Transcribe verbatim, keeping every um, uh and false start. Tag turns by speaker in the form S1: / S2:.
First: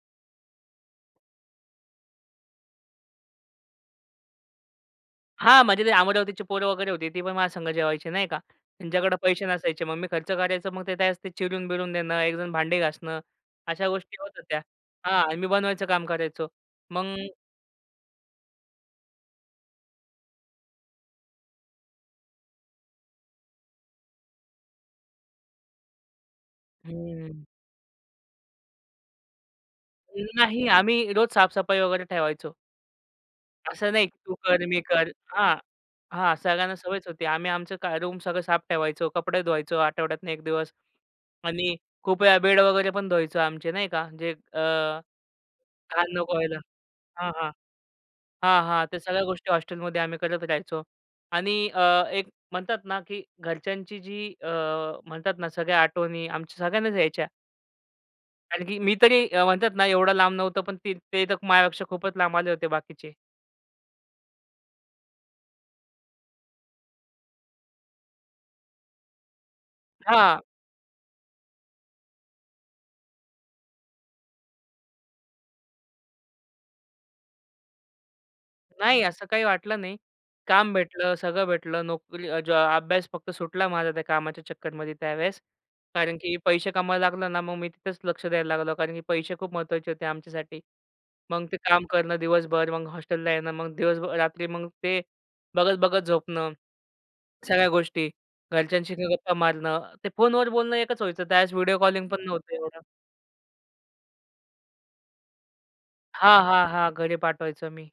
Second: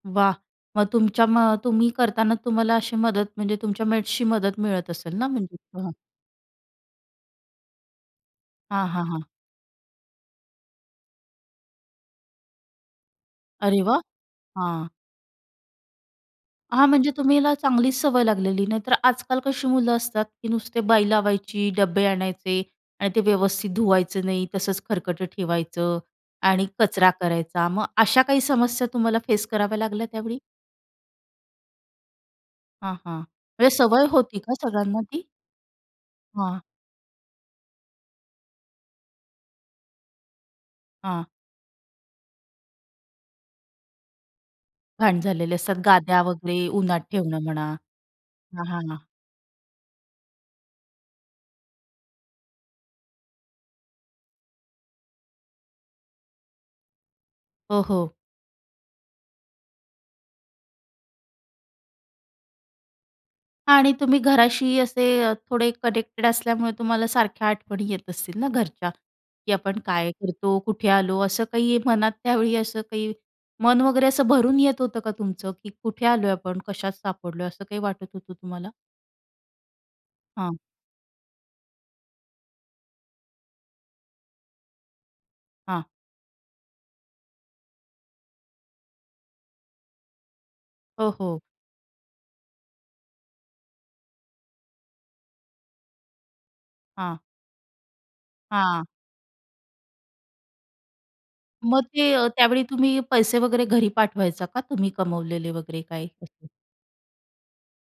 S1: वा! मग तुमच्या मग तुम्ही करताना, तुम्हाला अशी मदत म्हणजे तुमच्या मेट्सची मदत मिळत असेल ना? म्हणजे
S2: हां. म्हणजे ते
S1: हां.
S2: अमरावतीची पोरं वगैरे होती, ती पण माझ्यासंग जेवायची नाही का.
S1: हां, हां.
S2: त्यांच्याकडे
S1: हां.
S2: पैसे नसायचे मग मी खर्च करायचो. मग ते त्यावेळेस चिरून-बिरून देणं, एकजण भांडी घासणं,
S1: अरे
S2: अशा
S1: वा!
S2: गोष्टी होत होत्या.
S1: हां.
S2: हां, मी बनवायचं काम करायचो.
S1: हां. म्हणजे
S2: मग
S1: तुम्हाला चांगलीच सवय लागलेली, नाही तर आजकाल कशी मुलं असतात, की नुसते बाई लावायची, डब्बे आणायचे आणि ते व्यवस्थित धुवायचं नाही. तसंच खरकटं ठेवायचं आणि कचरा
S2: हम्म.
S1: करायचा. मग अशा काही समस्या तुम्हाला फेस कराव्या लागल्या
S2: अं,
S1: त्यावेळी?
S2: नाही. आम्ही रोज साफ-सफाई वगैरे ठेवायचो.
S1: हां, हां. म्हणजे
S2: असं
S1: सवय
S2: नाही, की तू
S1: होती का
S2: कर, मी
S1: सगळ्यांना
S2: कर.
S1: ती?
S2: हां, हां.
S1: हां.
S2: सगळ्यांना सवयच होती. आम्ही आमचं क रूम सगळं साफ ठेवायचो, कपडे धुवायचो आठवड्यातून एक दिवस.
S1: हां.
S2: आणि खूप वेळा बेड वगैरे पण धुवायचं आमचे नाही का, जे अ,
S1: घाण झालेले असतात
S2: घाण
S1: गाद्या
S2: नको व्हायला.
S1: वगैरे उन्हात
S2: हां,
S1: ठेवणं
S2: हां.
S1: म्हणा.
S2: हां,
S1: हां, हां.
S2: हां.
S1: हां.
S2: त्या सगळ्या गोष्टी हॉस्टेलमध्ये आम्ही करत राहायचो आणि अ, एक म्हणतात ना, की घरच्यांची जी अ, म्हणतात ना, सगळ्या आठवणी आमच्या सगळ्यांनाच यायच्या.
S1: हो, हो.
S2: कारण की मी तरी अ, म्हणतात ना, एवढं लांब नव्हतो. पण ते तर माझ्यापेक्षा खूपच लांब आले होते बाकीचे.
S1: आणि तुम्ही घराशी असे अ, थोडे कनेक्टेड असल्यामुळे तुम्हाला सारख्या आठवणी येत असतील ना घरच्या? की आपण काय
S2: हां.
S1: करतो? कुठे आलो? असं काही मनात त्यावेळी असं काही मन वगैरे, असं भरून येत होतं का तुमचं? की कुठे आलोय आपण? कशात सापडलोय? असं काही वाटत होतं तुम्हाला?
S2: नाही, असं काही वाटलं नाही.
S1: हां.
S2: काम भेटलं, सगळं भेटलं. नोकरी ज अभ्यास फक्त सुटला माझा त्या कामाच्या चक्करमध्ये त्यावेळेस.
S1: हां.
S2: कारण की पैसे कमवायला लागलो ना, मग मी तिथेच लक्ष द्यायला लागलो. कारण की पैसे खूप महत्त्वाचे होते आमच्यासाठी.
S1: हो, हो.
S2: मग ते काम करणं दिवसभर, मग हॉस्टेलला येणं, मग दिवसभर रात्री मग ते बघत-बघत झोपणं,
S1: हां.
S2: सगळ्या गोष्टी.
S1: हां.
S2: घरच्यांशी गप्पा मारणं, ते फोनवर बोलणं एकच व्हायचं त्यावेळेस. व्हिडिओ
S1: मग ते
S2: कॉलिंगपण
S1: अ,
S2: नव्हतं
S1: त्यावेळी
S2: एवढं.
S1: तुम्ही पैसे वगैरे घरी पाठवायचा का तुम्ही कमवलेले वगैरे काय?
S2: हां, हां. हां. घरी पाठवायचो मी.